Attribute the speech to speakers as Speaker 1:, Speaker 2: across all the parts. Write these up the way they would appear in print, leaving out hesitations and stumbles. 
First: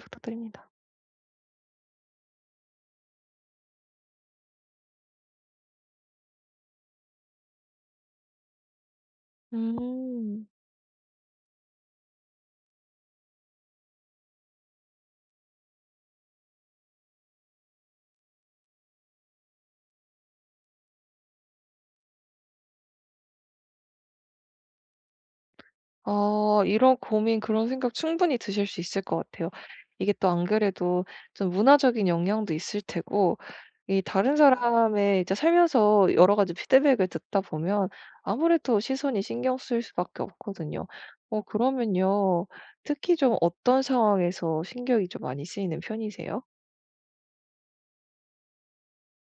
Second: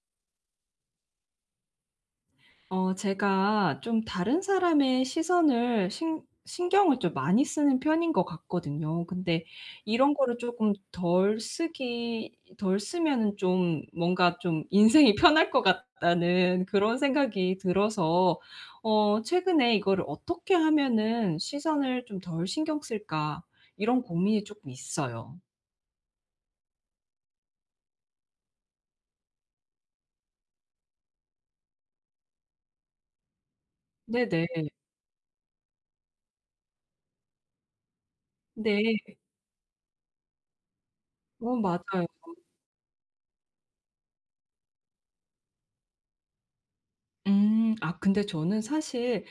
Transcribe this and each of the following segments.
Speaker 1: 부탁드립니다.
Speaker 2: 제가 좀 다른 사람의 시선을 신 신경을 좀 많이 쓰는 편인 것 같거든요. 근데 이런 거를
Speaker 1: 음.
Speaker 2: 조금 덜 쓰면은 좀 뭔가 좀 '인생이 편할 것 같다.'는 그런 생각이 들어서 최근에 이거를 '어떻게 하면은 시선을 좀 덜 신경 쓸까.' 이런 고민이 조금 있어요.
Speaker 1: 아 이런 고민 그런 생각 충분히 드실 수 있을 것 같아요. 이게 또 안 그래도 좀 문화적인 영향도 있을 테고 이 다른
Speaker 2: 네네.
Speaker 1: 사람의 이제 살면서 여러 가지 피드백을 듣다 보면 아무래도
Speaker 2: 네.
Speaker 1: 시선이 신경 쓰일 수밖에 없거든요. 어
Speaker 2: 어 맞아요.
Speaker 1: 그러면요. 특히 좀 어떤 상황에서 신경이 좀 많이 쓰이는 편이세요?
Speaker 2: 음. 아 근데 저는 사실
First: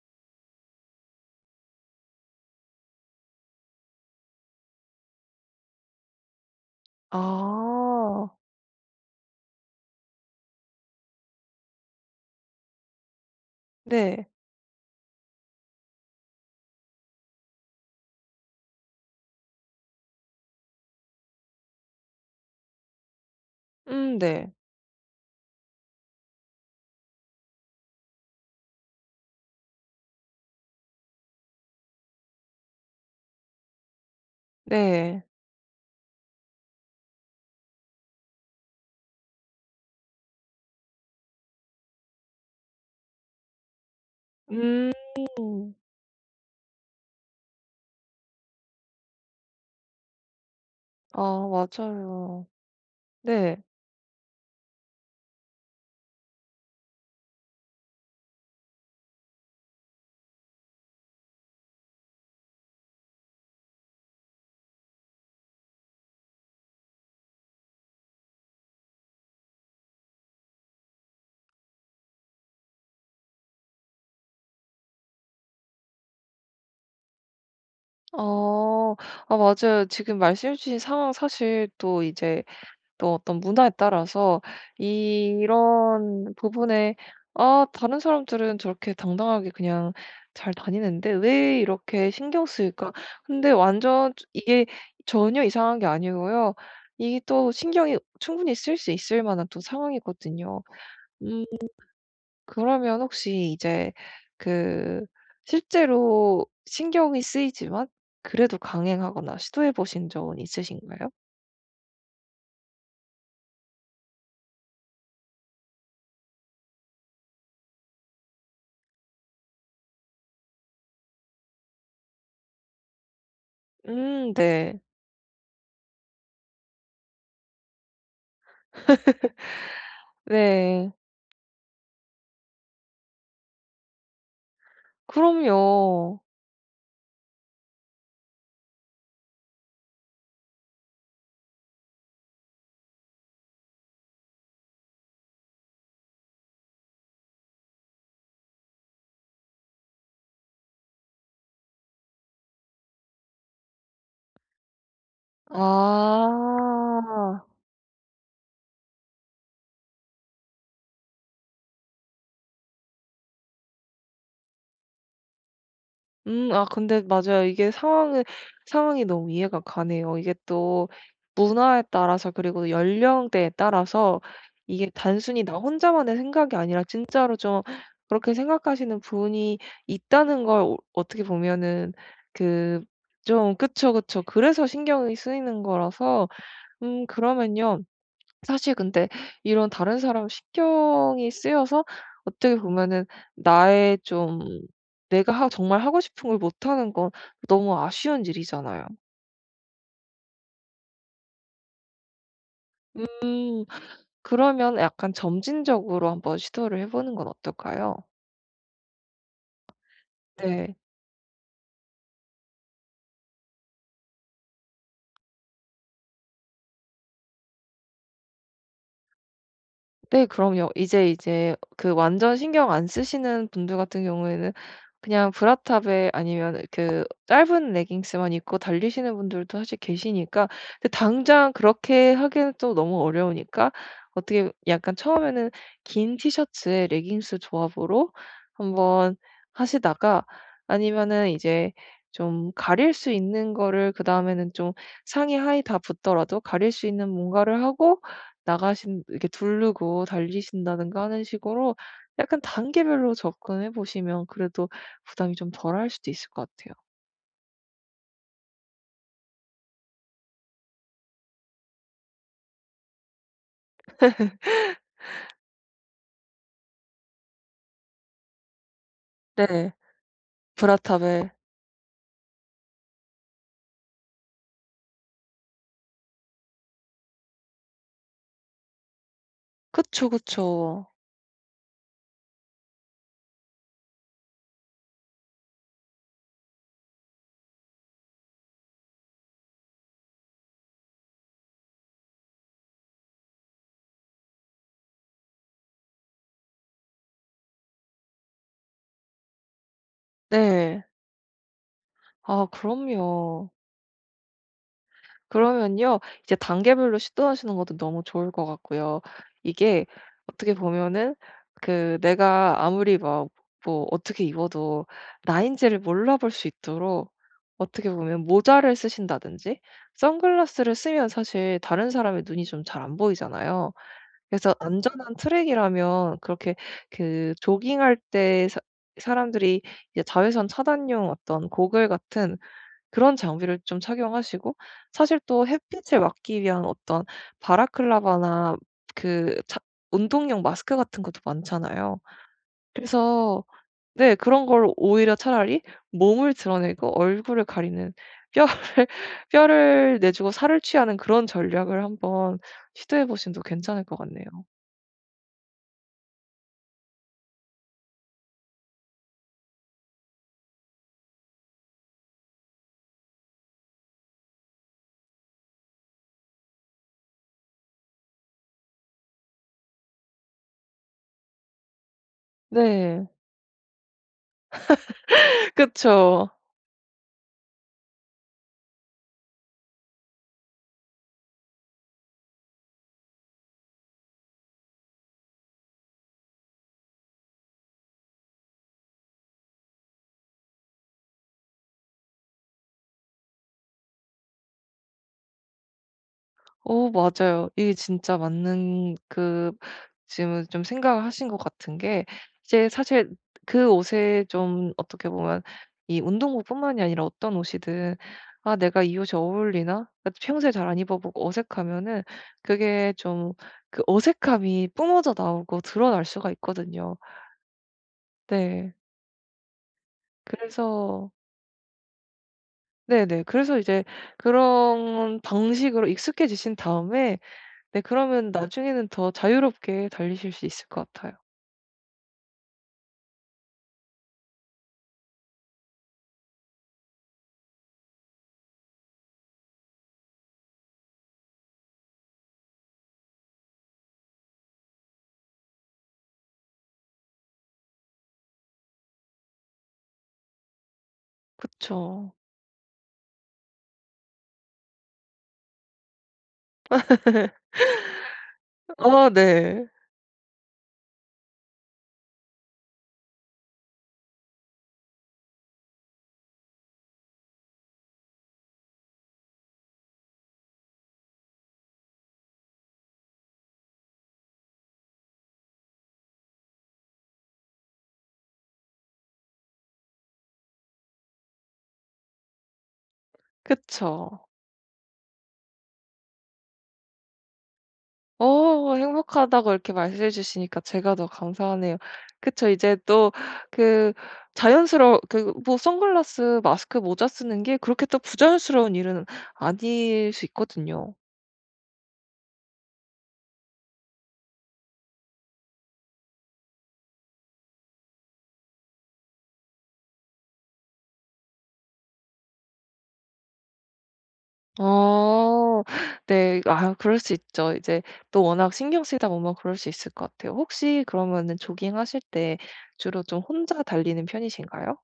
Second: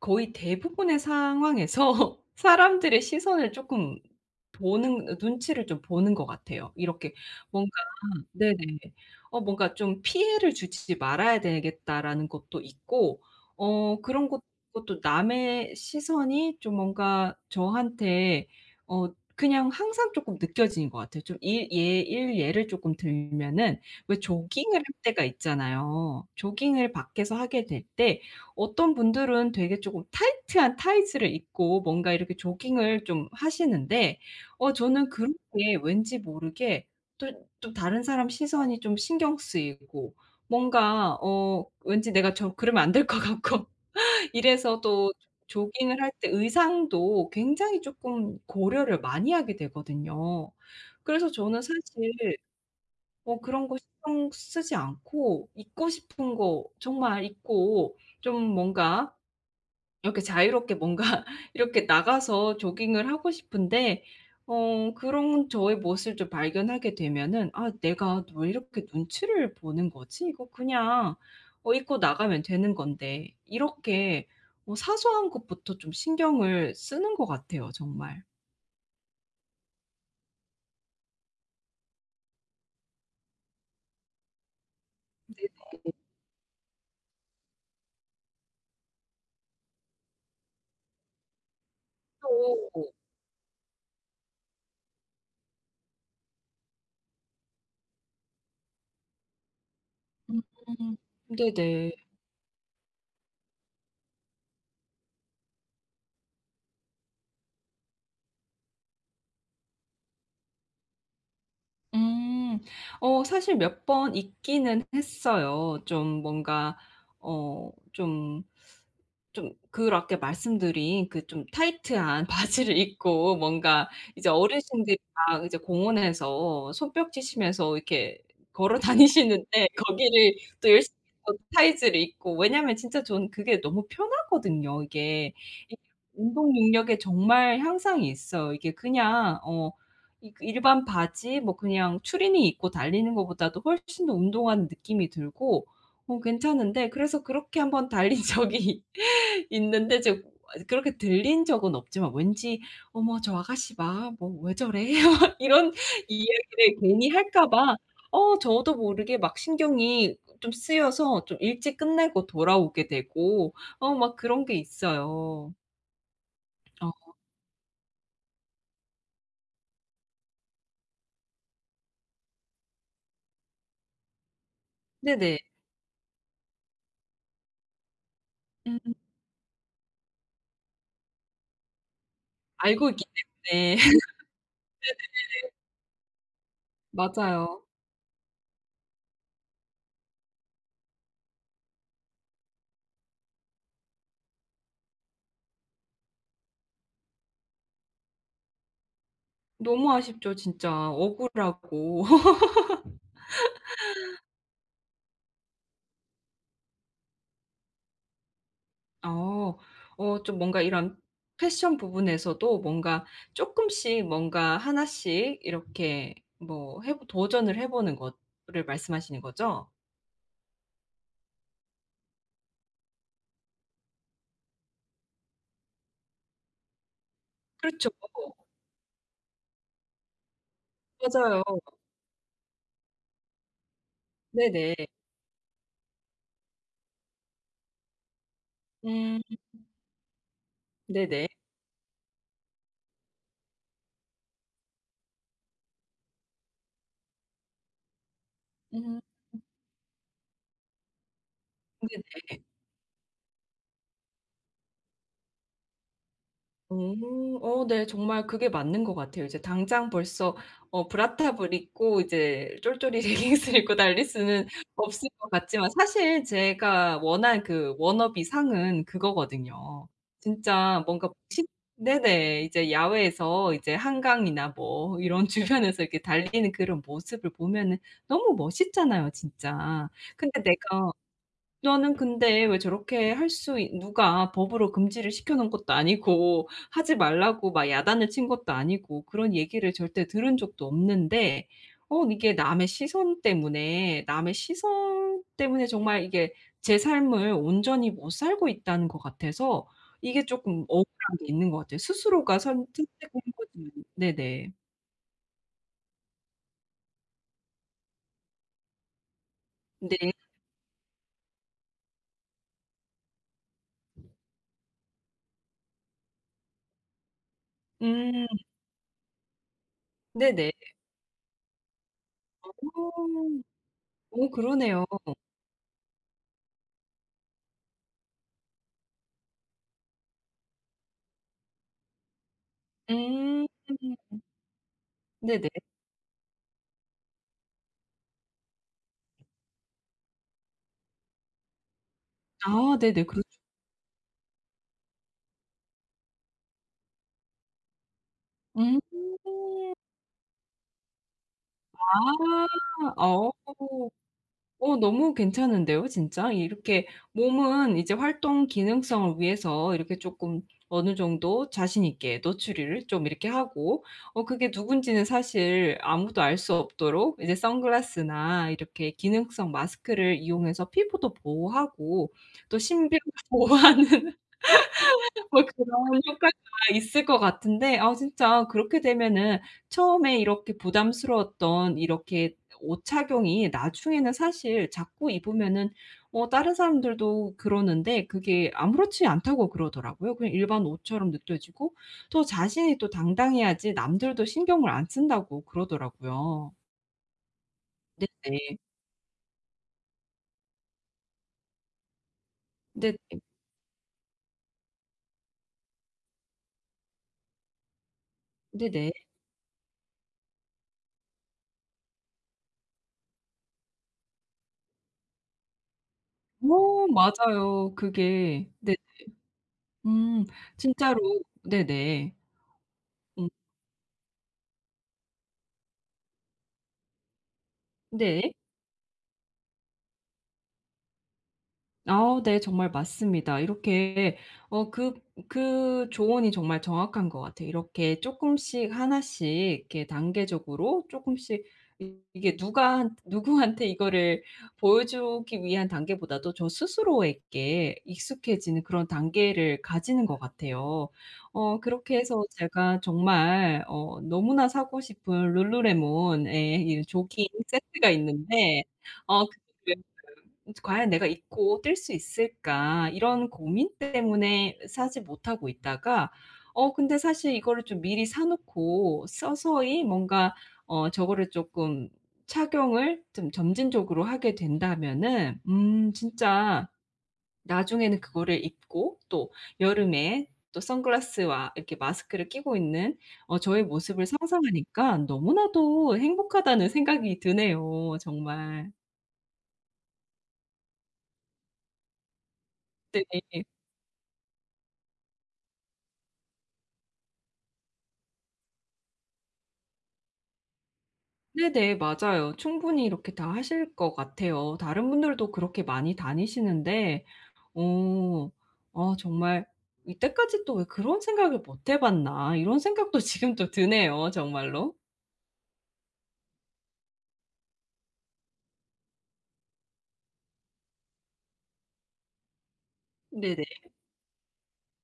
Speaker 2: 거의 대부분의 상황에서 사람들의 시선을 조금 보는 눈치를 좀 보는 것 같아요. 이렇게 뭔가.
Speaker 1: 아.
Speaker 2: 네네. 뭔가 좀 '피해를 주지 말아야 되겠다.'라는 것도 있고 어 그런
Speaker 1: 네.
Speaker 2: 것 것도 남의 시선이 좀 뭔가 저한테 어 그냥 항상 조금 느껴지는 것 같아요. 좀일예일 예를 조금 들면은 왜
Speaker 1: 네.
Speaker 2: 조깅을 할 때가 있잖아요. 조깅을 밖에서 하게 될때 어떤 분들은 되게 조금 타이트한 타이츠를 입고 뭔가 이렇게 조깅을 좀 하시는데 저는
Speaker 1: 네.
Speaker 2: 그런 게 왠지 모르게 또 또 다른 사람 시선이 좀 신경 쓰이고 뭔가 왠지 내가 저 그러면 안 될 것 같고 이래서
Speaker 1: 음.
Speaker 2: 또 조깅을 할 때 의상도 굉장히 조금 고려를 많이 하게 되거든요.
Speaker 1: 아
Speaker 2: 그래서 저는 사실
Speaker 1: 맞아요. 네.
Speaker 2: 그런 거 신경 쓰지 않고 입고 싶은 거 정말 입고 좀 뭔가 이렇게 자유롭게 뭔가 이렇게 나가서 조깅을 하고 싶은데 그런 저의 모습을 좀 발견하게 되면은 '아 내가 왜 이렇게 눈치를 보는 거지? 이거 그냥 입고 나가면 되는 건데.' 이렇게 뭐 사소한 것부터 좀 신경을 쓰는 것 같아요 정말.
Speaker 1: 어. 아 맞아요. 지금 말씀해 주신 상황 사실 또 이제 또 어떤 문화에 따라서
Speaker 2: 네네.
Speaker 1: 이런 부분에 '아 다른 사람들은 저렇게 당당하게 그냥 잘 다니는데 왜 이렇게 신경
Speaker 2: 또
Speaker 1: 쓰일까?' 근데 완전 이게 전혀 이상한 게 아니고요. 이게 또 신경이 충분히 쓸 수 있을 만한 또
Speaker 2: 음.
Speaker 1: 상황이거든요. 음.
Speaker 2: 네네.
Speaker 1: 그러면 혹시 이제 그 실제로 신경이 쓰이지만 그래도 강행하거나 시도해 보신 적은 있으신가요?
Speaker 2: 음. 어 사실 몇 번 있기는 했어요. 좀 뭔가 어좀 좀 그렇게 말씀드린 그 좀 타이트한 바지를 입고 뭔가 이제
Speaker 1: 네.
Speaker 2: 어르신들이 막 이제 공원에서 손뼉치시면서 이렇게 걸어 다니시는데 거기를 또
Speaker 1: 네.
Speaker 2: 열심히 또 타이즈를 입고 왜냐면 진짜 저는 그게 너무 편하거든요 이게. 이
Speaker 1: 그럼요.
Speaker 2: 운동 능력에 정말 향상이 있어요. 이게 그냥 이 그 일반 바지 뭐 그냥 추리닝 입고 달리는 것보다도 훨씬 더 운동하는 느낌이 들고 괜찮은데 그래서 그렇게 한번 달린 적이 있는데 지금 그렇게 들린 적은 없지만 왠지 '어머 저 아가씨 막 뭐 왜 저래?' 막 이런 이야기를 괜히
Speaker 1: 아.
Speaker 2: 할까 봐 저도 모르게 막 신경이 좀 쓰여서 좀 일찍 끝내고 돌아오게 되고 막 그런 게 있어요.
Speaker 1: 아 근데
Speaker 2: 어
Speaker 1: 맞아요. 이게 상황을 상황이 너무 이해가 가네요. 이게 또 문화에 따라서 그리고 연령대에 따라서 이게
Speaker 2: 네네.
Speaker 1: 단순히 나 혼자만의 생각이 아니라 진짜로 좀 그렇게
Speaker 2: 음
Speaker 1: 생각하시는 분이 있다는 걸 어 어떻게 보면은 그
Speaker 2: 알고 있기
Speaker 1: 좀
Speaker 2: 때문에.
Speaker 1: 그쵸, 그쵸. 그래서 신경이 쓰이는 거라서
Speaker 2: 맞아요.
Speaker 1: 그러면요. 사실 근데 이런 다른 사람 신경이 쓰여서 어떻게 보면은 나의 좀 내가 하 정말 하고 싶은 걸 못하는 건 너무 아쉬운 일이잖아요.
Speaker 2: 너무 아쉽죠 진짜. 억울하고.
Speaker 1: 그러면 약간 점진적으로 한번 시도를 해 보는 건 어떨까요?
Speaker 2: 어. 좀 뭔가
Speaker 1: 네.
Speaker 2: 이런 패션 부분에서도 뭔가 조금씩 뭔가 하나씩 이렇게 뭐 해 도전을 해 보는 것을 말씀하시는 거죠?
Speaker 1: 네 그럼요. 이제 그 완전 신경 안 쓰시는 분들 같은 경우에는 그냥 브라탑에 아니면 그 짧은
Speaker 2: 그렇죠.
Speaker 1: 레깅스만 입고 달리시는 분들도 사실 계시니까 근데
Speaker 2: 맞아요.
Speaker 1: 당장 그렇게 하기는 또 너무 어려우니까 어떻게
Speaker 2: 네네.
Speaker 1: 약간 처음에는 긴 티셔츠에 레깅스 조합으로
Speaker 2: 음
Speaker 1: 한번 하시다가
Speaker 2: 네네.
Speaker 1: 아니면은 이제 좀 가릴 수 있는 거를 그다음에는 좀 상의 하의 다 붙더라도 가릴 수 있는 뭔가를 하고
Speaker 2: 음.
Speaker 1: 나가신 이렇게 두르고 달리신다든가 하는 식으로 약간 단계별로 접근해 보시면 그래도 부담이 좀 덜할 수도 있을 것 같아요.
Speaker 2: 오. 어 네. 정말 그게 맞는 것 같아요. 이제 당장 벌써 브라탑을 입고 이제 쫄쫄이 레깅스를 입고 달릴 수는 없을 것 같지만 사실 제가 원한 그 워너비 상은
Speaker 1: 네.
Speaker 2: 그거거든요. 진짜 뭔가
Speaker 1: 브라탑에.
Speaker 2: 시. 네네. 이제 야외에서 이제 한강이나 뭐 이런 주변에서 이렇게 달리는 그런 모습을 보면은 너무 멋있잖아요 진짜.
Speaker 1: 그쵸,
Speaker 2: 근데
Speaker 1: 그쵸.
Speaker 2: 내가 너는 근데 왜 저렇게 할 수 있 누가 법으로 금지를 시켜 놓은 것도 아니고 하지 말라고 막 야단을 친 것도 아니고 그런 얘기를 절대 들은 적도 없는데 이게 남의 시선 때문에 정말 이게 제 삶을 온전히 못 살고 있다는 것 같아서 이게 조금
Speaker 1: 네.
Speaker 2: 억울한 게 있는 것 같아요. 스스로가
Speaker 1: 아
Speaker 2: 선택한
Speaker 1: 그럼요.
Speaker 2: 거지만. 네네.
Speaker 1: 그러면요. 이제 단계별로 시도하시는 것도 너무 좋을 것 같고요. 이게
Speaker 2: 네.
Speaker 1: 어떻게 보면은 그 내가 아무리 막 뭐 어떻게 입어도 나인지를 몰라볼 수 있도록 어떻게 보면
Speaker 2: 음
Speaker 1: 모자를 쓰신다든지
Speaker 2: 네네.
Speaker 1: 선글라스를 쓰면 사실 다른 사람의 눈이 좀 잘 안
Speaker 2: 어.
Speaker 1: 보이잖아요.
Speaker 2: 오,
Speaker 1: 그래서
Speaker 2: 그러네요.
Speaker 1: 안전한 트랙이라면 그렇게 그 조깅할 때 사 사람들이 이제 자외선 차단용 어떤 고글 같은 그런
Speaker 2: 음.
Speaker 1: 장비를 좀 착용하시고 사실 또
Speaker 2: 네네.
Speaker 1: 햇빛을 막기 위한 어떤 바라클라바나 그 자 운동용 마스크 같은 것도 많잖아요.
Speaker 2: 아 네네. 그럴.
Speaker 1: 그래서 네 그런 걸 오히려 차라리 몸을 드러내고 얼굴을 가리는 뼈를
Speaker 2: 음.
Speaker 1: 뼈를 내주고 살을 취하는 그런 전략을
Speaker 2: 아.
Speaker 1: 한번 시도해
Speaker 2: 어.
Speaker 1: 보시면 또 괜찮을 것 같네요.
Speaker 2: 너무 괜찮은데요 진짜. 이렇게 몸은 이제 활동 기능성을 위해서 이렇게 쪼끔 어느 정도 자신 있게 노출을 좀 이렇게 하고 그게 누군지는 사실 아무도 알 수 없도록 이제 선글라스나 이렇게 기능성 마스크를 이용해서 피부도 보호하고 또 신변도
Speaker 1: 네.
Speaker 2: 보호하는 뭐 그런
Speaker 1: 그쵸.
Speaker 2: 효과가 있을 것 같은데 아 진짜 그렇게 되면은 처음에 이렇게 부담스러웠던 이렇게 옷 착용이 나중에는 사실 자꾸 입으면은 다른 사람들도 그러는데 그게 아무렇지 않다고 그러더라고요. 그냥 일반 옷처럼 느껴지고 또 자신이 또 당당해야지 남들도 신경을 안 쓴다고 그러더라고요.
Speaker 1: 어 맞아요. 이게 진짜
Speaker 2: 네네.
Speaker 1: 맞는 그 지금 좀 생각을 하신 것 같은 게 이제
Speaker 2: 네네.
Speaker 1: 사실 그 옷에 좀 어떻게 보면 이 운동복뿐만이 아니라 어떤 옷이든 '아 내가
Speaker 2: 네네.
Speaker 1: 이 옷이 어울리나?' 그러니까 평소에 잘 안 입어 보고 어색하면은 그게 좀 그 어색함이 뿜어져 나오고 드러날 수가
Speaker 2: 어
Speaker 1: 있거든요.
Speaker 2: 맞아요. 그게.
Speaker 1: 네.
Speaker 2: 네. 음.
Speaker 1: 그래서
Speaker 2: 진짜로. 네네.
Speaker 1: 네네.
Speaker 2: 음.
Speaker 1: 그래서 이제 그런 방식으로 익숙해지신 다음에 네 그러면
Speaker 2: 네.
Speaker 1: 나중에는 더 자유롭게 달리실 수 있을 것 같아요.
Speaker 2: 아 네. 정말 맞습니다. 이렇게 어 그 그 조언이 정말 정확한 것 같아요. 이렇게 조금씩 하나씩 이렇게 단계적으로 조금씩 이게 누구한테 이거를 보여주기 위한 단계보다도 저 스스로에게 익숙해지는 그런 단계를 가지는 것 같아요. 그렇게
Speaker 1: 그쵸.
Speaker 2: 해서 제가 정말 너무나 사고 싶은 룰루레몬의 이 조깅 세트가 있는데
Speaker 1: 어
Speaker 2: 어
Speaker 1: 네.
Speaker 2: 과연 내가 입고 뛸 수 있을까? 이런 고민 때문에 사지 못하고 있다가 근데 사실 이거를 좀 미리 사 놓고 서서히 뭔가 저거를 조금 착용을 좀 점진적으로 하게 된다면은 진짜 나중에는 그거를 입고 또 여름에 또 선글라스와 이렇게 마스크를 끼고 있는 저의 모습을
Speaker 1: 그쵸.
Speaker 2: 상상하니까 너무나도 행복하다는 생각이 드네요 정말.
Speaker 1: 어 행복하다고 이렇게 말씀해 주시니까 제가 더 감사하네요. 그쵸. 이제
Speaker 2: 네.
Speaker 1: 또 그 자연스러워 그 뭐 선글라스, 마스크, 모자 쓰는 게 그렇게 또 부자연스러운 일은 아닐 수 있거든요.
Speaker 2: 네네. 맞아요. 충분히 이렇게 다 하실 것 같아요. 다른 분들도 그렇게 많이 다니시는데 어 아 정말 '이때까지 또 왜 그런 생각을 못해 봤나.' 이런 생각도 지금 또 드네요 정말로.
Speaker 1: 어. 네. 아 그럴 수 있죠. 이제 또 워낙 신경 쓰이다 보면 그럴 수 있을 것 같아요. 혹시 그러면은 조깅하실 때 주로 좀
Speaker 2: 네네.
Speaker 1: 혼자 달리는 편이신가요?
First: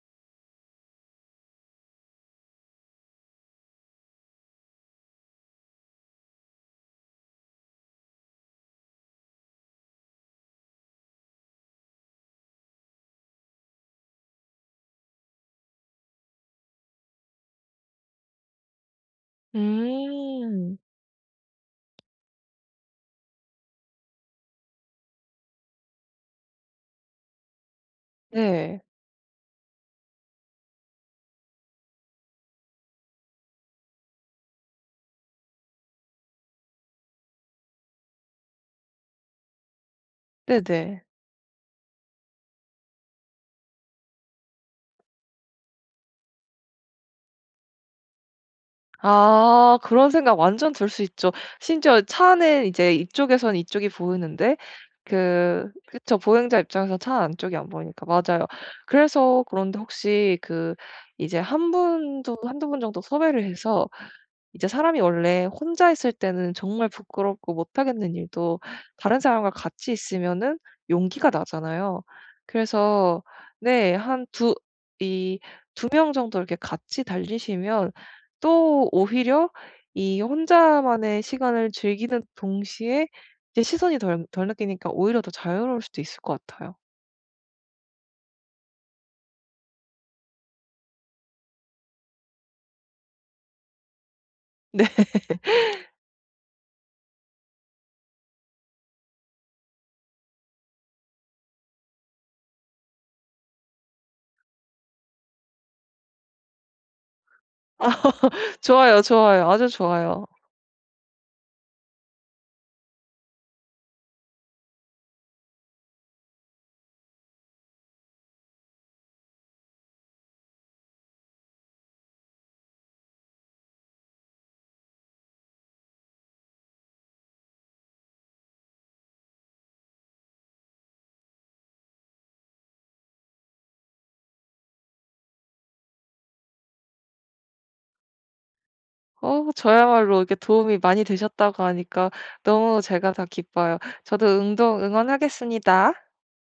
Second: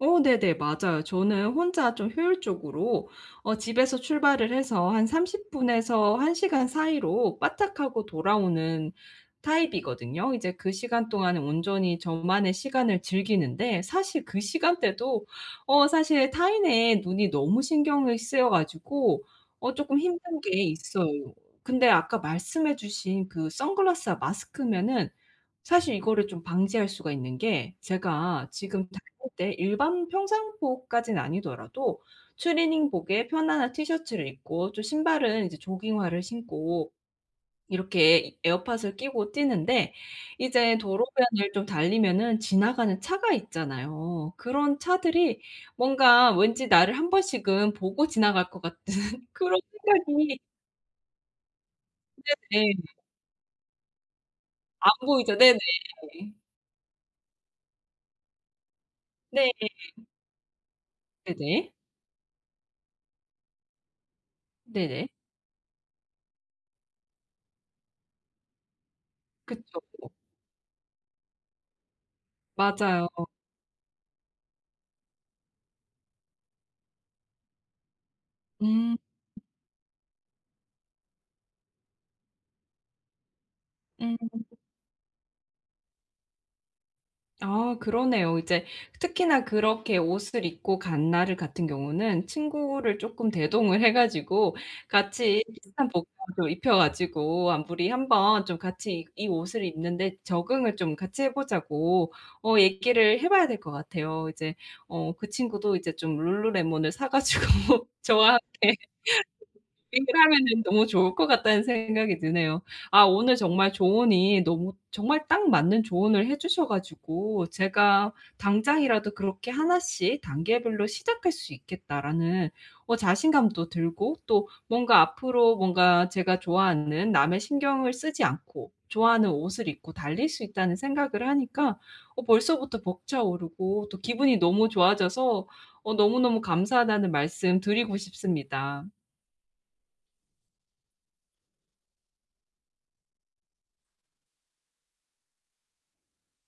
Speaker 2: 어 네네. 맞아요. 저는 혼자 좀 효율적으로 집에서 출발을 해서 한 30분 분에서 1시간 시간 사이로 빠딱하고 돌아오는 타입이거든요. 이제 그 시간 동안은 온전히 저만의 시간을 즐기는데 사실 그 시간대도 사실 타인의 눈이 너무 신경을 쓰여 가지고 어금 힘든 게
Speaker 1: 음.
Speaker 2: 있어요. 근데 아까 말씀해 주신 그 선글라스와 마스크면은 사실 이거를 좀 방지할 수가 있는 게 제가
Speaker 1: 네.
Speaker 2: 지금 다닐 때 일반 평상복까지는 아니더라도 트레이닝복에 편안한 티셔츠를 입고 또 신발은 이제 조깅화를 신고 이렇게 에어팟을 끼고 뛰는데 이제
Speaker 1: 네네.
Speaker 2: 도로변을 좀 달리면은 지나가는 차가 있잖아요. 그런 차들이 뭔가 왠지 나를 한 번씩은 보고 지나갈 것 같은 그런
Speaker 1: 아 그런 생각
Speaker 2: 생각이.
Speaker 1: 완전 들 수 있죠. 심지어 차 안에
Speaker 2: 네.
Speaker 1: 이제 이쪽에선 이쪽이 보이는데
Speaker 2: 안 보이죠. 네네.
Speaker 1: 그 그쵸. 보행자 입장에서 차 안쪽이 안 보이니까. 맞아요. 그래서
Speaker 2: 네.
Speaker 1: 그런데 혹시 그 이제 한
Speaker 2: 네네.
Speaker 1: 분도 한두 분 정도 섭외를 해서 이제 사람이
Speaker 2: 네네.
Speaker 1: 원래 혼자 있을 때는 정말 부끄럽고 못하겠는 일도 다른 사람과
Speaker 2: 그쵸.
Speaker 1: 같이 있으면은 용기가 나잖아요.
Speaker 2: 맞아요.
Speaker 1: 그래서 네 한 두 이 두 명 정도 이렇게 같이 달리시면 또
Speaker 2: 음
Speaker 1: 오히려 이 혼자만의 시간을 즐기는 동시에 이제 시선이
Speaker 2: 음.
Speaker 1: 덜 느끼니까 오히려 더 자유로울 수도 있을 것 같아요.
Speaker 2: 아 그러네요. 이제 특히나 그렇게 옷을 입고 간 날 같은 경우는 친구를 조금 대동을 해 가지고
Speaker 1: 네.
Speaker 2: 같이 비슷한 복장을 입혀 가지고 "아 우리 한번 좀 같이 이 옷을 입는데 적응을 좀 같이 해 보자고 얘기를 해 봐야 될 것 같아요." 이제 그 친구도 이제 좀 룰루레몬을 사 가지고 저와 함께
Speaker 1: 좋아요, 좋아요. 아주
Speaker 2: 구입
Speaker 1: 좋아요.
Speaker 2: 하면은 너무 좋을 것 같다는 생각이 드네요. 아 오늘 정말 조언이 너무 정말 딱 맞는 조언을 해 주셔 가지고 제가 당장이라도 그렇게 하나씩 단계별로 시작할 수 있겠다라는 자신감도 들고 또 뭔가 앞으로 뭔가 제가 좋아하는 남의 신경을 쓰지 않고 좋아하는 옷을 입고 달릴 수 있다는 생각을 하니까 벌써부터 벅차오르고 또 기분이 너무 좋아져서 너무너무 감사하다는 말씀 드리고 싶습니다.
Speaker 1: 어 저야말로 이게 도움이 많이 되셨다고 하니까 너무 제가 다 기뻐요. 저도 응동 응원하겠습니다.